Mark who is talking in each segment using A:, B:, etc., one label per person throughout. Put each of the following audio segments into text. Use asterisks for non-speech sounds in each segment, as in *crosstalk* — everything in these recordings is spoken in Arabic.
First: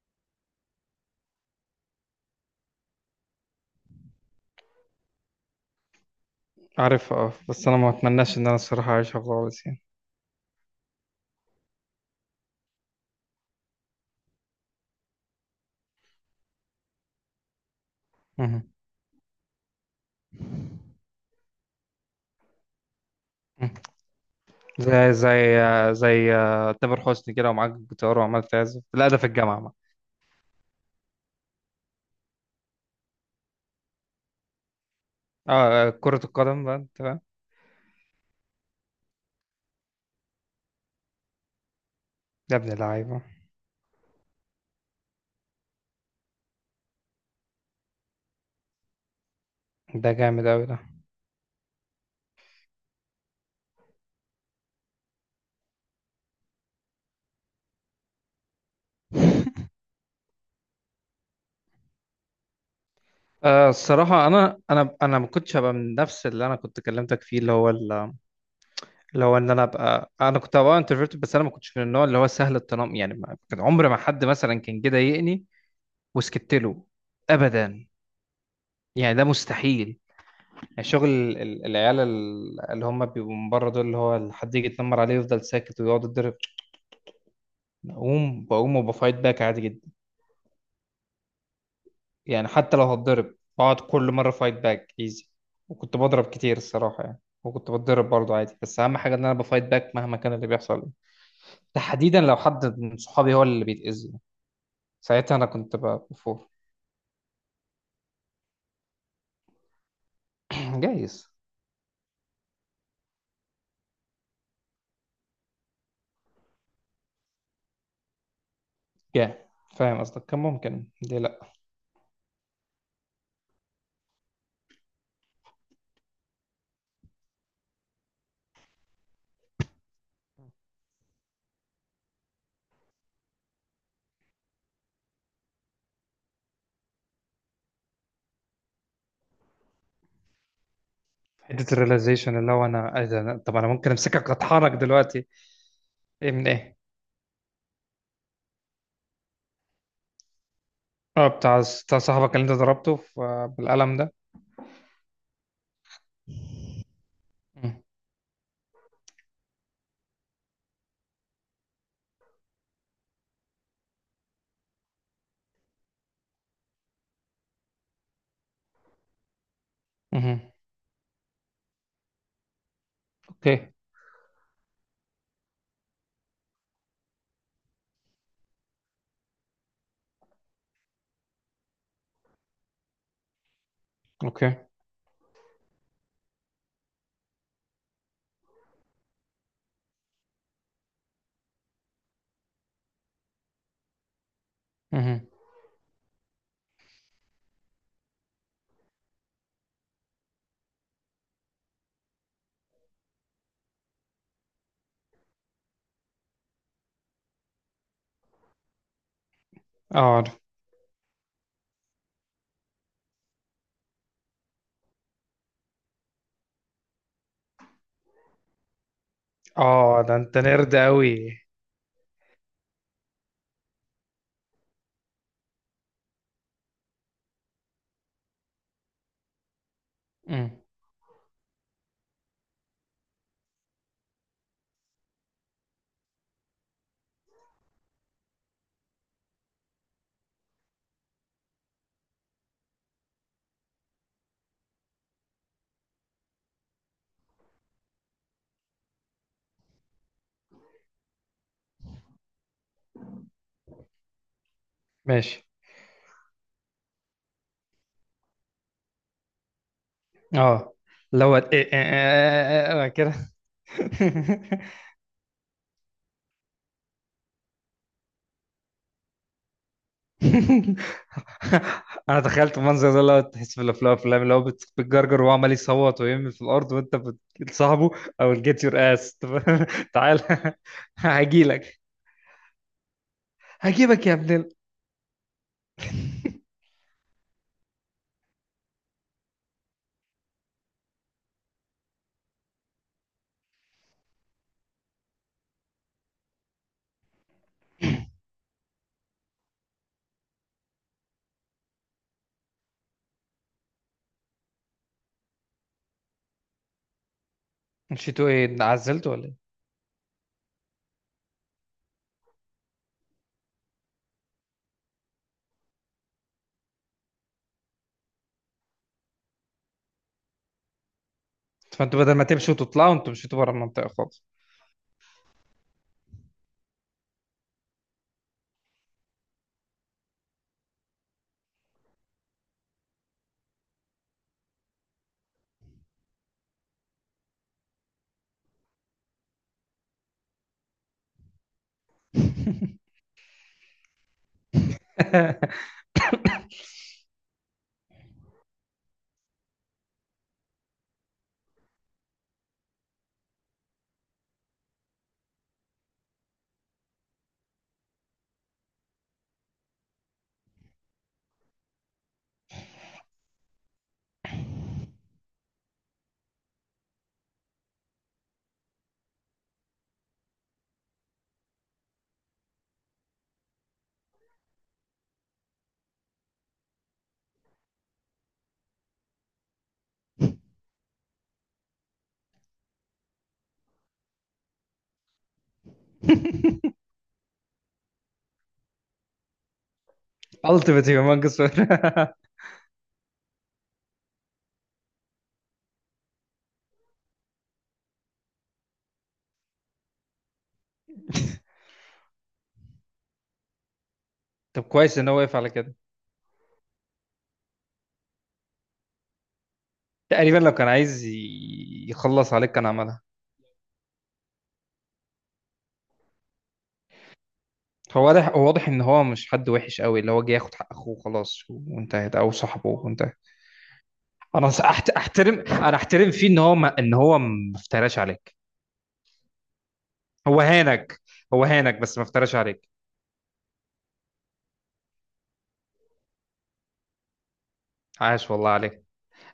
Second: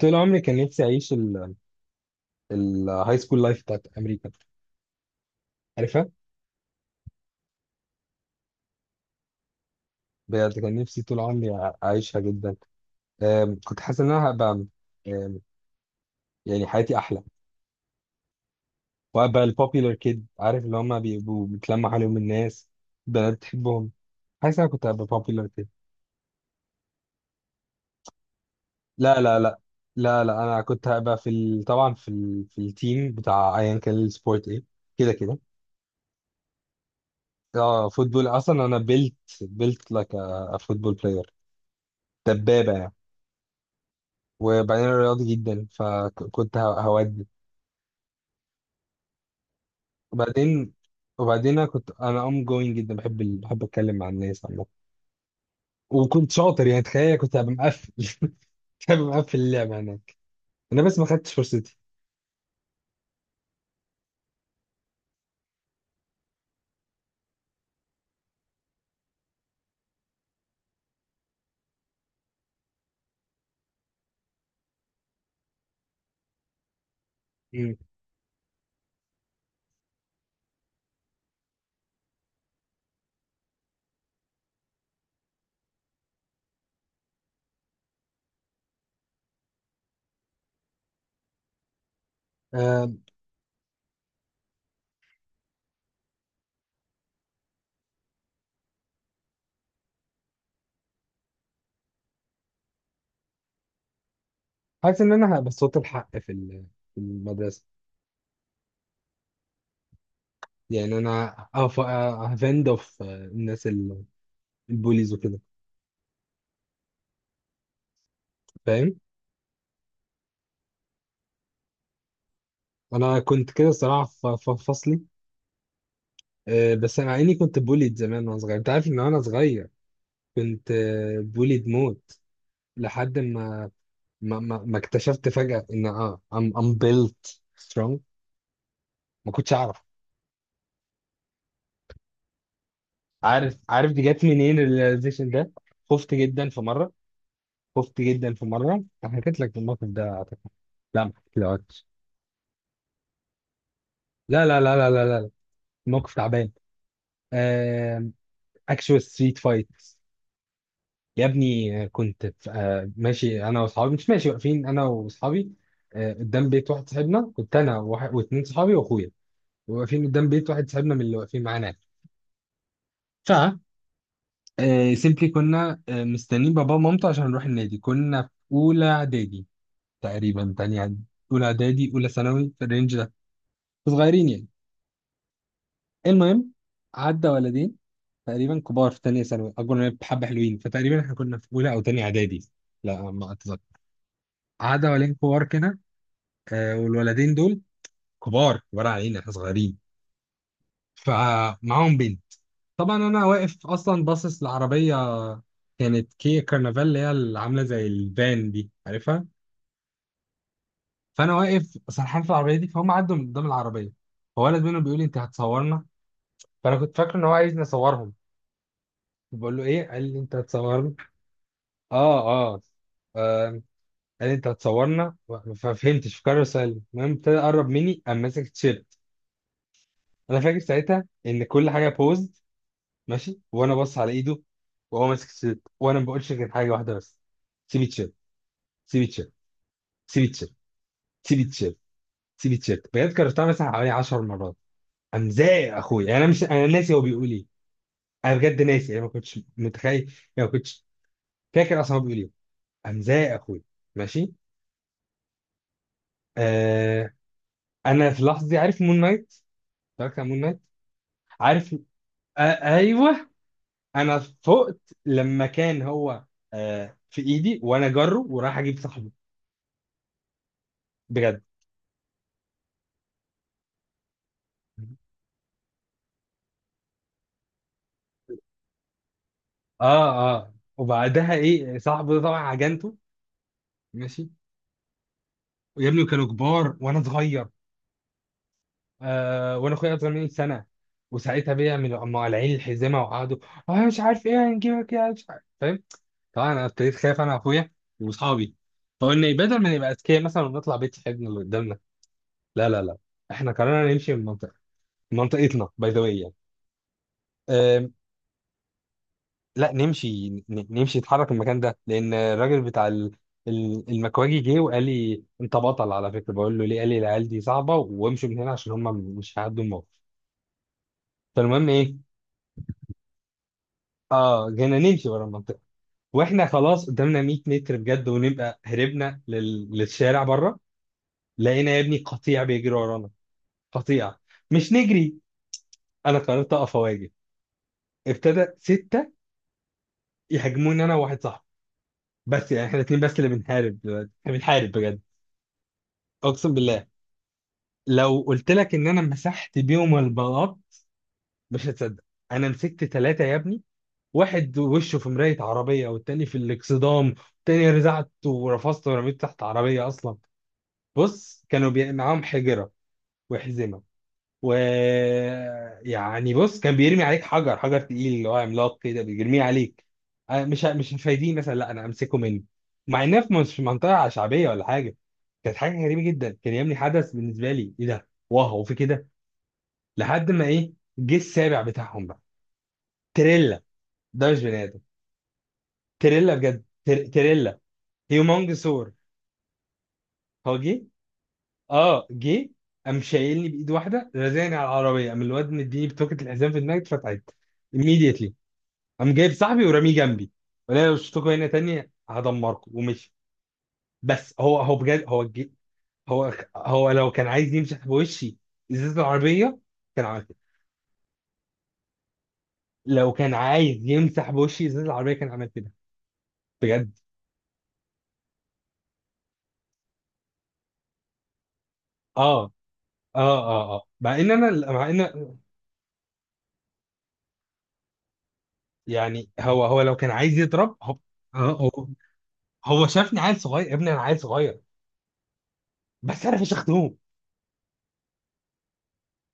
A: طول عمري كان نفسي اعيش الهاي سكول لايف بتاعت امريكا. عارفها؟
B: عارفها اه، بس انا ما اتمناش ان انا الصراحه اعيشها خالص يعني
A: بجد كان نفسي طول عمري اعيشها جدا. كنت حاسس ان انا هبقى، أم، يعني حياتي احلى،
B: مهم.
A: وهبقى البوبيلر كيد. عارف اللي هم بيبقوا بيتلمع عليهم الناس، بنات
B: مهم.
A: بتحبهم. حاسس إن انا كنت هبقى
B: زي
A: بوبيلر
B: زي
A: كيد.
B: زي تامر حسني كده ومعاك جيتار وعمال تعزف، لا ده
A: لا
B: في
A: لا لا.
B: الجامعه بقى.
A: لا انا كنت هبقى في طبعا في في التيم بتاع ايا كان السبورت ايه، كده كده.
B: اه كره القدم بقى، انت فاهم؟
A: اه فوتبول. اصلا انا بيلت لايك ا فوتبول بلاير،
B: يا
A: دبابه
B: ابن
A: يعني.
B: اللعيبه،
A: وبعدين أنا رياضي جدا فكنت هودي.
B: ده جامد قوي
A: وبعدين
B: ده.
A: وبعدين انا كنت ام جوينج جدا، بحب بحب اتكلم مع الناس عامه. وكنت شاطر يعني، تخيل كنت هبقى مقفل. *laughs* كنت هبقى مقفل اللعبه
B: *laughs*
A: هناك. انا بس ما خدتش فرصتي.
B: آه الصراحه انا ما كنتش هبقى من نفس اللي انا كنت كلمتك فيه اللي هو اللي هو ان انا ابقى، انا كنت هبقى انترفيرت، بس انا ما كنتش من النوع اللي هو سهل التنمر، يعني كان عمر ما حد مثلا كان جه ضايقني وسكت له،
A: مم.
B: ابدا. يعني ده مستحيل. يعني شغل العيال اللي هم بيبقوا من بره دول، اللي هو حد يجي يتنمر عليه يفضل ساكت ويقعد يتضرب؟ بقوم وبفايت باك عادي جدا. يعني حتى لو
A: آم،
B: هتضرب بقعد كل مرة فايت باك ايزي. وكنت بضرب كتير الصراحة يعني، وكنت بتضرب برضه عادي، بس أهم حاجة إن أنا بفايت باك مهما كان اللي بيحصل، تحديدا لو حد من صحابي هو اللي بيتأذي.
A: حاسس ان
B: ساعتها
A: انا
B: أنا
A: هبقى
B: كنت
A: صوت الحق في
B: بفور.
A: في المدرسه.
B: *clears throat*
A: يعني
B: جايز.
A: انا هفند اوف الناس البوليز وكده، فاهم؟
B: جاي. فاهم قصدك، كان ممكن، ليه لأ.
A: انا كنت كده الصراحه في فصلي. بس مع اني كنت بوليد زمان وانا صغير، انت عارف ان انا صغير كنت بوليد موت، لحد ما ما اكتشفت فجأة ان I'm, I'm built strong. ما كنتش اعرف.
B: حتة الريلايزيشن اللي هو أنا إيه ده،
A: عارف
B: طب أنا ممكن
A: عارف دي جت
B: أمسكك
A: منين
B: أطحنك دلوقتي.
A: الريلايزيشن ده؟ خفت
B: إيه من
A: جدا في
B: إيه؟
A: مرة. خفت جدا في مرة، أنا حكيت لك الموقف ده اعتقد. لا ما
B: اه بتاع
A: حكيتلكش.
B: بتاع صاحبك اللي انت ضربته بالقلم ده؟
A: لا لا لا لا لا لا لا. موقف تعبان،
B: مم.
A: اكشوال ستريت فايت. يا ابني كنت ماشي انا واصحابي. مش ماشي، واقفين انا واصحابي قدام بيت واحد صاحبنا. كنت انا واتنين صحابي واخويا واقفين قدام
B: مم.
A: بيت واحد صاحبنا من اللي واقفين معانا. ف
B: اوكي.
A: سيمبلي كنا مستنيين بابا ومامته عشان نروح النادي. كنا في اولى اعدادي، تقريبا تانية إعدادي، اولى اعدادي اولى ثانوي في الرينج ده، صغيرين يعني.
B: اوكي.
A: المهم، عدى ولدين تقريبا كبار في تانية ثانوي، اكبر مننا بحبة حلوين، فتقريبا احنا كنا في اولى او تانية اعدادي، لا ما اتذكر. عدى ولدين
B: مم.
A: كبار كده، والولدين دول كبار كبار علينا، احنا صغيرين. فمعاهم بنت. طبعا انا واقف اصلا باصص لعربيه، كانت كيا كارنفال اللي هي اللي عامله زي الفان دي، عارفها.
B: اه عارف.
A: فانا واقف سرحان في العربيه دي، فهم عدوا من قدام العربيه، فولد منهم بيقول لي انت هتصورنا. فانا كنت فاكر ان هو عايزني اصورهم، بقول له ايه؟
B: اه
A: قال
B: ده
A: لي انت
B: انت نرد
A: هتصورنا.
B: قوي.
A: اه. اه. آه، قال لي انت هتصورنا. ففهمتش في قرر سؤال. المهم ابتدى يقرب مني قام ماسك التيشيرت. انا
B: مم.
A: فاكر ساعتها ان كل حاجه بوزد، ماشي وانا بص على ايده وهو ماسك التيشيرت، وانا ما بقولش غير حاجه واحده بس، سيب التيشيرت. سيفيتشيل، سيفيتشيل، سيفيتشيل، سيفيتشيل، بجد كررتها مثلا حوالي 10 مرات. امزاق اخويا يعني. انا مش انا ناسي هو بيقول ايه، انا بجد ناسي، انا ما كنتش متخيل يعني. ما كنتش فاكر اصلا هو بيقول ايه. امزاق اخويا. ماشي.
B: ماشي.
A: آه. انا في اللحظه دي عارف مون نايت، اتفرجت على مون نايت،
B: اه لو
A: عارف. آه.
B: كده.
A: ايوه. انا فقت لما كان هو في ايدي وانا جره ورايح اجيب صاحبي،
B: *laughs*
A: بجد.
B: انا تخيلت المنظر ده، لو تحس في الافلام، الافلام اللي هو بتجرجر وهو عمال يصوت ويرمي في الارض، وانت بتصاحبه، او جيت يور اس. *laughs*
A: اه
B: تعال
A: اه. وبعدها ايه؟
B: هجيلك،
A: صاحبه ده طبعا عجنته.
B: هجيبك يا
A: ماشي.
B: ابن ال-.
A: ويا ابني كانوا
B: *laughs*
A: كبار وانا صغير، وانا اخويا اصغر مني سنه. وساعتها بيعملوا هم قالعين الحزمه وقعدوا اه، مش عارف ايه، هنجيبك يا مش عارف، فاهم. طبعا انا ابتديت خايف انا واخويا واصحابي. فقلنا إيه، بدل ما نبقى اذكياء مثلا ونطلع بيت صاحبنا اللي قدامنا، لا لا لا، احنا قررنا نمشي من منطقه، من منطقتنا، باي ذا واي يعني. آم،
B: مشيتوا ايه، عزلتوا ولا ايه؟
A: لا نمشي نمشي نتحرك من المكان ده، لان الراجل بتاع المكواجي جه وقال لي انت بطل على فكره، بقول له ليه؟ قال لي العيال دي صعبه، وامشوا من هنا عشان هم مش هيعدوا الموقف. فالمهم ايه،
B: فانتوا بدل ما تمشوا وتطلعوا انتوا مشيتوا بره المنطقه خالص؟
A: اه جينا نمشي ورا المنطقه، واحنا خلاص قدامنا 100 متر بجد ونبقى هربنا للشارع بره، لقينا يا ابني قطيع بيجري ورانا. قطيع. مش نجري، انا قررت اقف اواجه. ابتدى سته يهاجموني انا وواحد صاحبي، بس يعني احنا الاثنين بس اللي بنحارب دلوقتي، احنا بنحارب بجد.
B: *laughs*
A: اقسم بالله، لو قلت لك ان انا مسحت بيهم البلاط مش هتصدق. انا مسكت ثلاثه يا ابني، واحد وشه في مراية عربية، والتاني في الاكسدام، والتاني رزعت ورفضت ورميت تحت عربية أصلا. بص كانوا معاهم حجرة وحزمة و، يعني بص كان بيرمي عليك حجر، حجر تقيل اللي هو عملاق كده بيرميه عليك. أنا مش مش هفايديه مثلا، لا أنا أمسكه منه. مع إنها في، مش في منطقة شعبية ولا حاجة. كانت حاجة غريبة جدا. كان يا ابني حدث بالنسبة لي، إيه ده، واو في كده. لحد ما إيه، جه السابع بتاعهم بقى. تريلا. ده مش بني آدم. تريلا بجد، تريلا. هيومونج سور. هو
B: Ultimate
A: جه.
B: humongous
A: اه
B: winner.
A: جه، قام شايلني بايد واحده رزاني على العربيه، قام الواد مديني بتوكة الحزام في دماغي اتفتحت immediately. قام جايب صاحبي ورميه جنبي. قال لي لو شفتكوا هنا تاني هدمركم، ومشي. بس
B: *laughs*
A: هو،
B: طب
A: هو
B: كويس
A: بجد
B: ان هو
A: هو
B: وقف
A: جه.
B: على كده.
A: هو لو كان عايز يمسح بوشي ازازه العربيه كان عمل كده.
B: تقريبا لو كان عايز يخلص عليك كان عملها.
A: لو كان عايز يمسح بوشي ازازه العربيه كان عمل كده، بجد.
B: هو واضح، هو واضح ان هو مش حد وحش قوي، اللي هو جه ياخد حق اخوه خلاص وانتهت، او
A: اه اه
B: صاحبه وانتهت.
A: اه. اه مع ان
B: انا
A: انا، مع ان،
B: احترم، انا احترم فيه ان هو ما افتراش عليك.
A: يعني هو لو كان عايز
B: هو
A: يضرب هو.
B: هانك.
A: اه
B: هو هانك
A: هو،
B: بس ما افتراش عليك.
A: هو شافني عيل صغير يا ابني، انا عيل صغير، بس انا فشختهم.
B: عاش والله عليك.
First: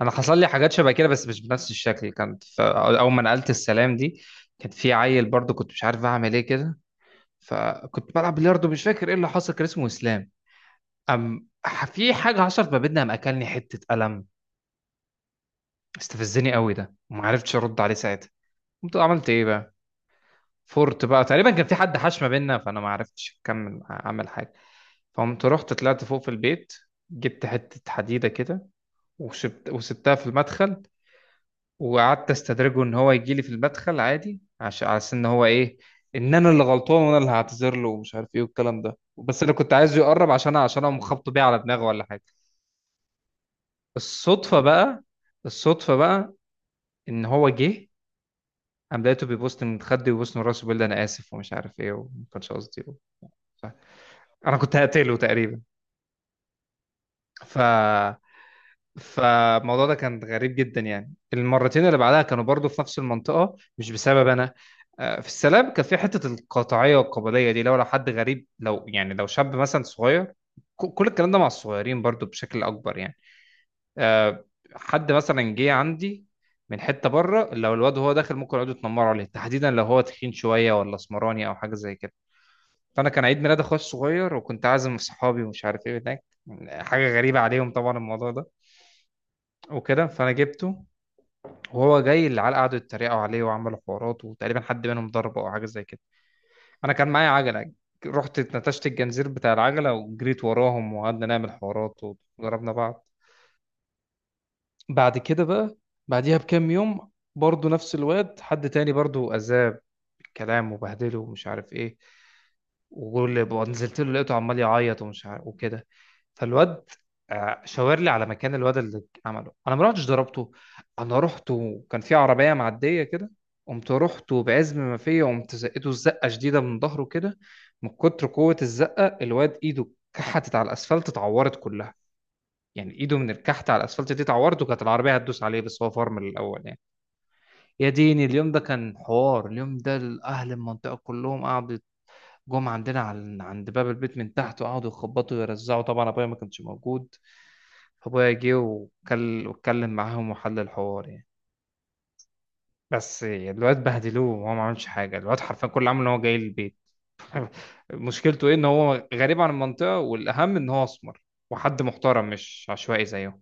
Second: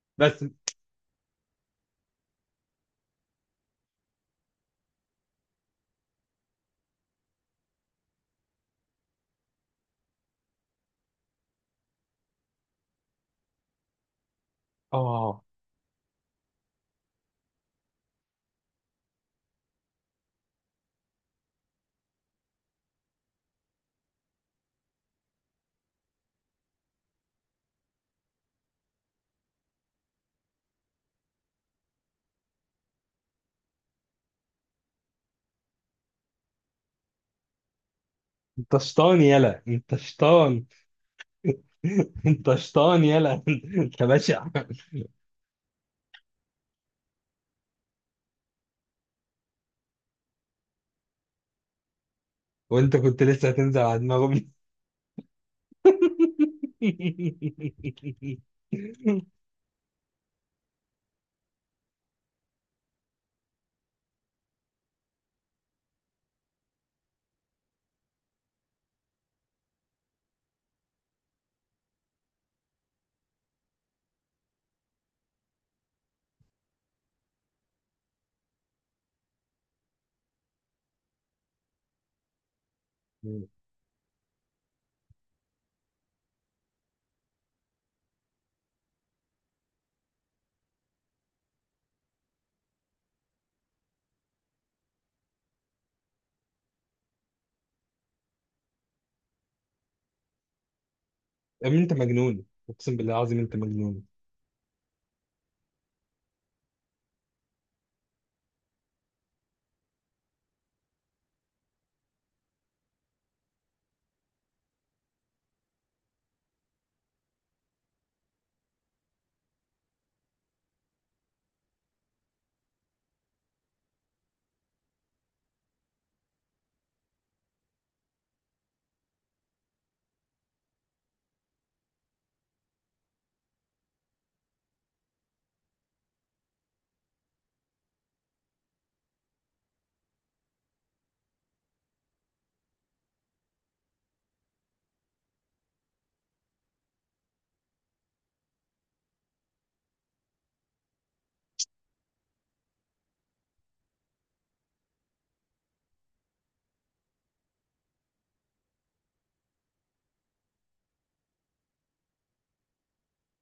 B: انا حصل
A: بس
B: لي حاجات شبه كده بس مش بنفس الشكل، كانت اول ما نقلت السلام دي كان في عيل برضو، كنت مش عارف اعمل ايه كده. فكنت بلعب بلياردو، مش فاكر ايه اللي حصل، كان اسمه اسلام. في حاجه حصلت ما بيننا، قام اكلني حته قلم.
A: اه.
B: استفزني قوي ده وما عرفتش ارد عليه ساعتها. قمت عملت ايه بقى؟ فورت بقى. تقريبا كان في حد حاش ما بيننا، فانا ما عرفتش اكمل اعمل حاجه. فقمت رحت طلعت فوق في البيت، جبت حته حديده كده وسبتها في المدخل، وقعدت استدرجه ان هو يجي لي في المدخل عادي، عشان على أساس ان هو ايه، ان انا اللي غلطان وانا اللي هعتذر له ومش عارف ايه
A: انت
B: والكلام ده،
A: شطان
B: بس انا
A: يلا،
B: كنت
A: انت
B: عايزه يقرب عشان
A: شطان.
B: عشان اقوم خبطه بيه على دماغه ولا حاجه.
A: *laughs* انت شطان يلا. *laughs* انت بشع.
B: الصدفه بقى، الصدفه بقى، ان هو جه، قام لقيته بيبوست من خدي وبيبوست من راسه بيقول لي انا اسف ومش عارف ايه وما كانش قصدي.
A: وانت كنت لسه هتنزل على دماغهم.
B: انا
A: *laughs*
B: كنت هقتله تقريبا. ف فالموضوع ده كان غريب جدا. يعني المرتين اللي بعدها كانوا برضو في نفس المنطقة مش بسبب أنا. في السلام كان في حتة القطاعية والقبلية دي، لو حد غريب، لو يعني لو شاب مثلا صغير، كل الكلام ده مع الصغيرين برضو بشكل أكبر يعني. آه، حد مثلا جه عندي من حتة بره، لو الواد هو داخل ممكن يقعدوا يتنمروا عليه، تحديدا لو هو تخين شوية ولا اسمراني أو حاجة زي كده. فأنا كان عيد ميلاد أخويا الصغير وكنت عازم صحابي ومش عارف إيه، هناك حاجة غريبة عليهم طبعا الموضوع ده وكده، فأنا جبته. وهو جاي العيال قعدوا يتريقوا عليه وعملوا حوارات وتقريبا حد منهم ضربه او حاجه زي كده. انا كان معايا عجله، رحت اتنتشت الجنزير بتاع العجله وجريت وراهم وقعدنا نعمل
A: يا ابني انت
B: حوارات.
A: مجنون،
B: وضربنا
A: اقسم
B: بعض.
A: بالله العظيم انت مجنون.
B: بعد كده بقى، بعديها بكام يوم برضه نفس الواد حد تاني برضه أذاه بالكلام وبهدله ومش عارف إيه. وجول نزلت له لقيته عمال يعيط ومش عارف وكده. فالواد شاور لي على مكان الواد اللي عمله. انا ما رحتش ضربته، انا رحت وكان في عربيه معديه كده، قمت رحت وبعزم ما فيا قمت زقته الزقه شديده من ظهره كده. من كتر قوه الزقه الواد ايده كحتت على الاسفلت، اتعورت كلها، يعني ايده من الكحت على الاسفلت دي تعورته، كانت العربيه هتدوس عليه بس هو فرمل الاول يعني. يا ديني اليوم ده كان حوار، اليوم ده اهل المنطقه كلهم قعدوا جم عندنا على عند باب البيت من تحت وقعدوا يخبطوا ويرزعوا، طبعا ابويا ما كانش موجود. فابويا جه واتكلم معاهم وحل الحوار يعني. بس الواد بهدلوه وهو ما عملش حاجه، الواد حرفيا كل اللي عمله ان هو جاي البيت. *laughs* مشكلته ايه؟ ان هو غريب عن المنطقه والاهم ان هو اسمر، وحد محترم مش عشوائي زيهم.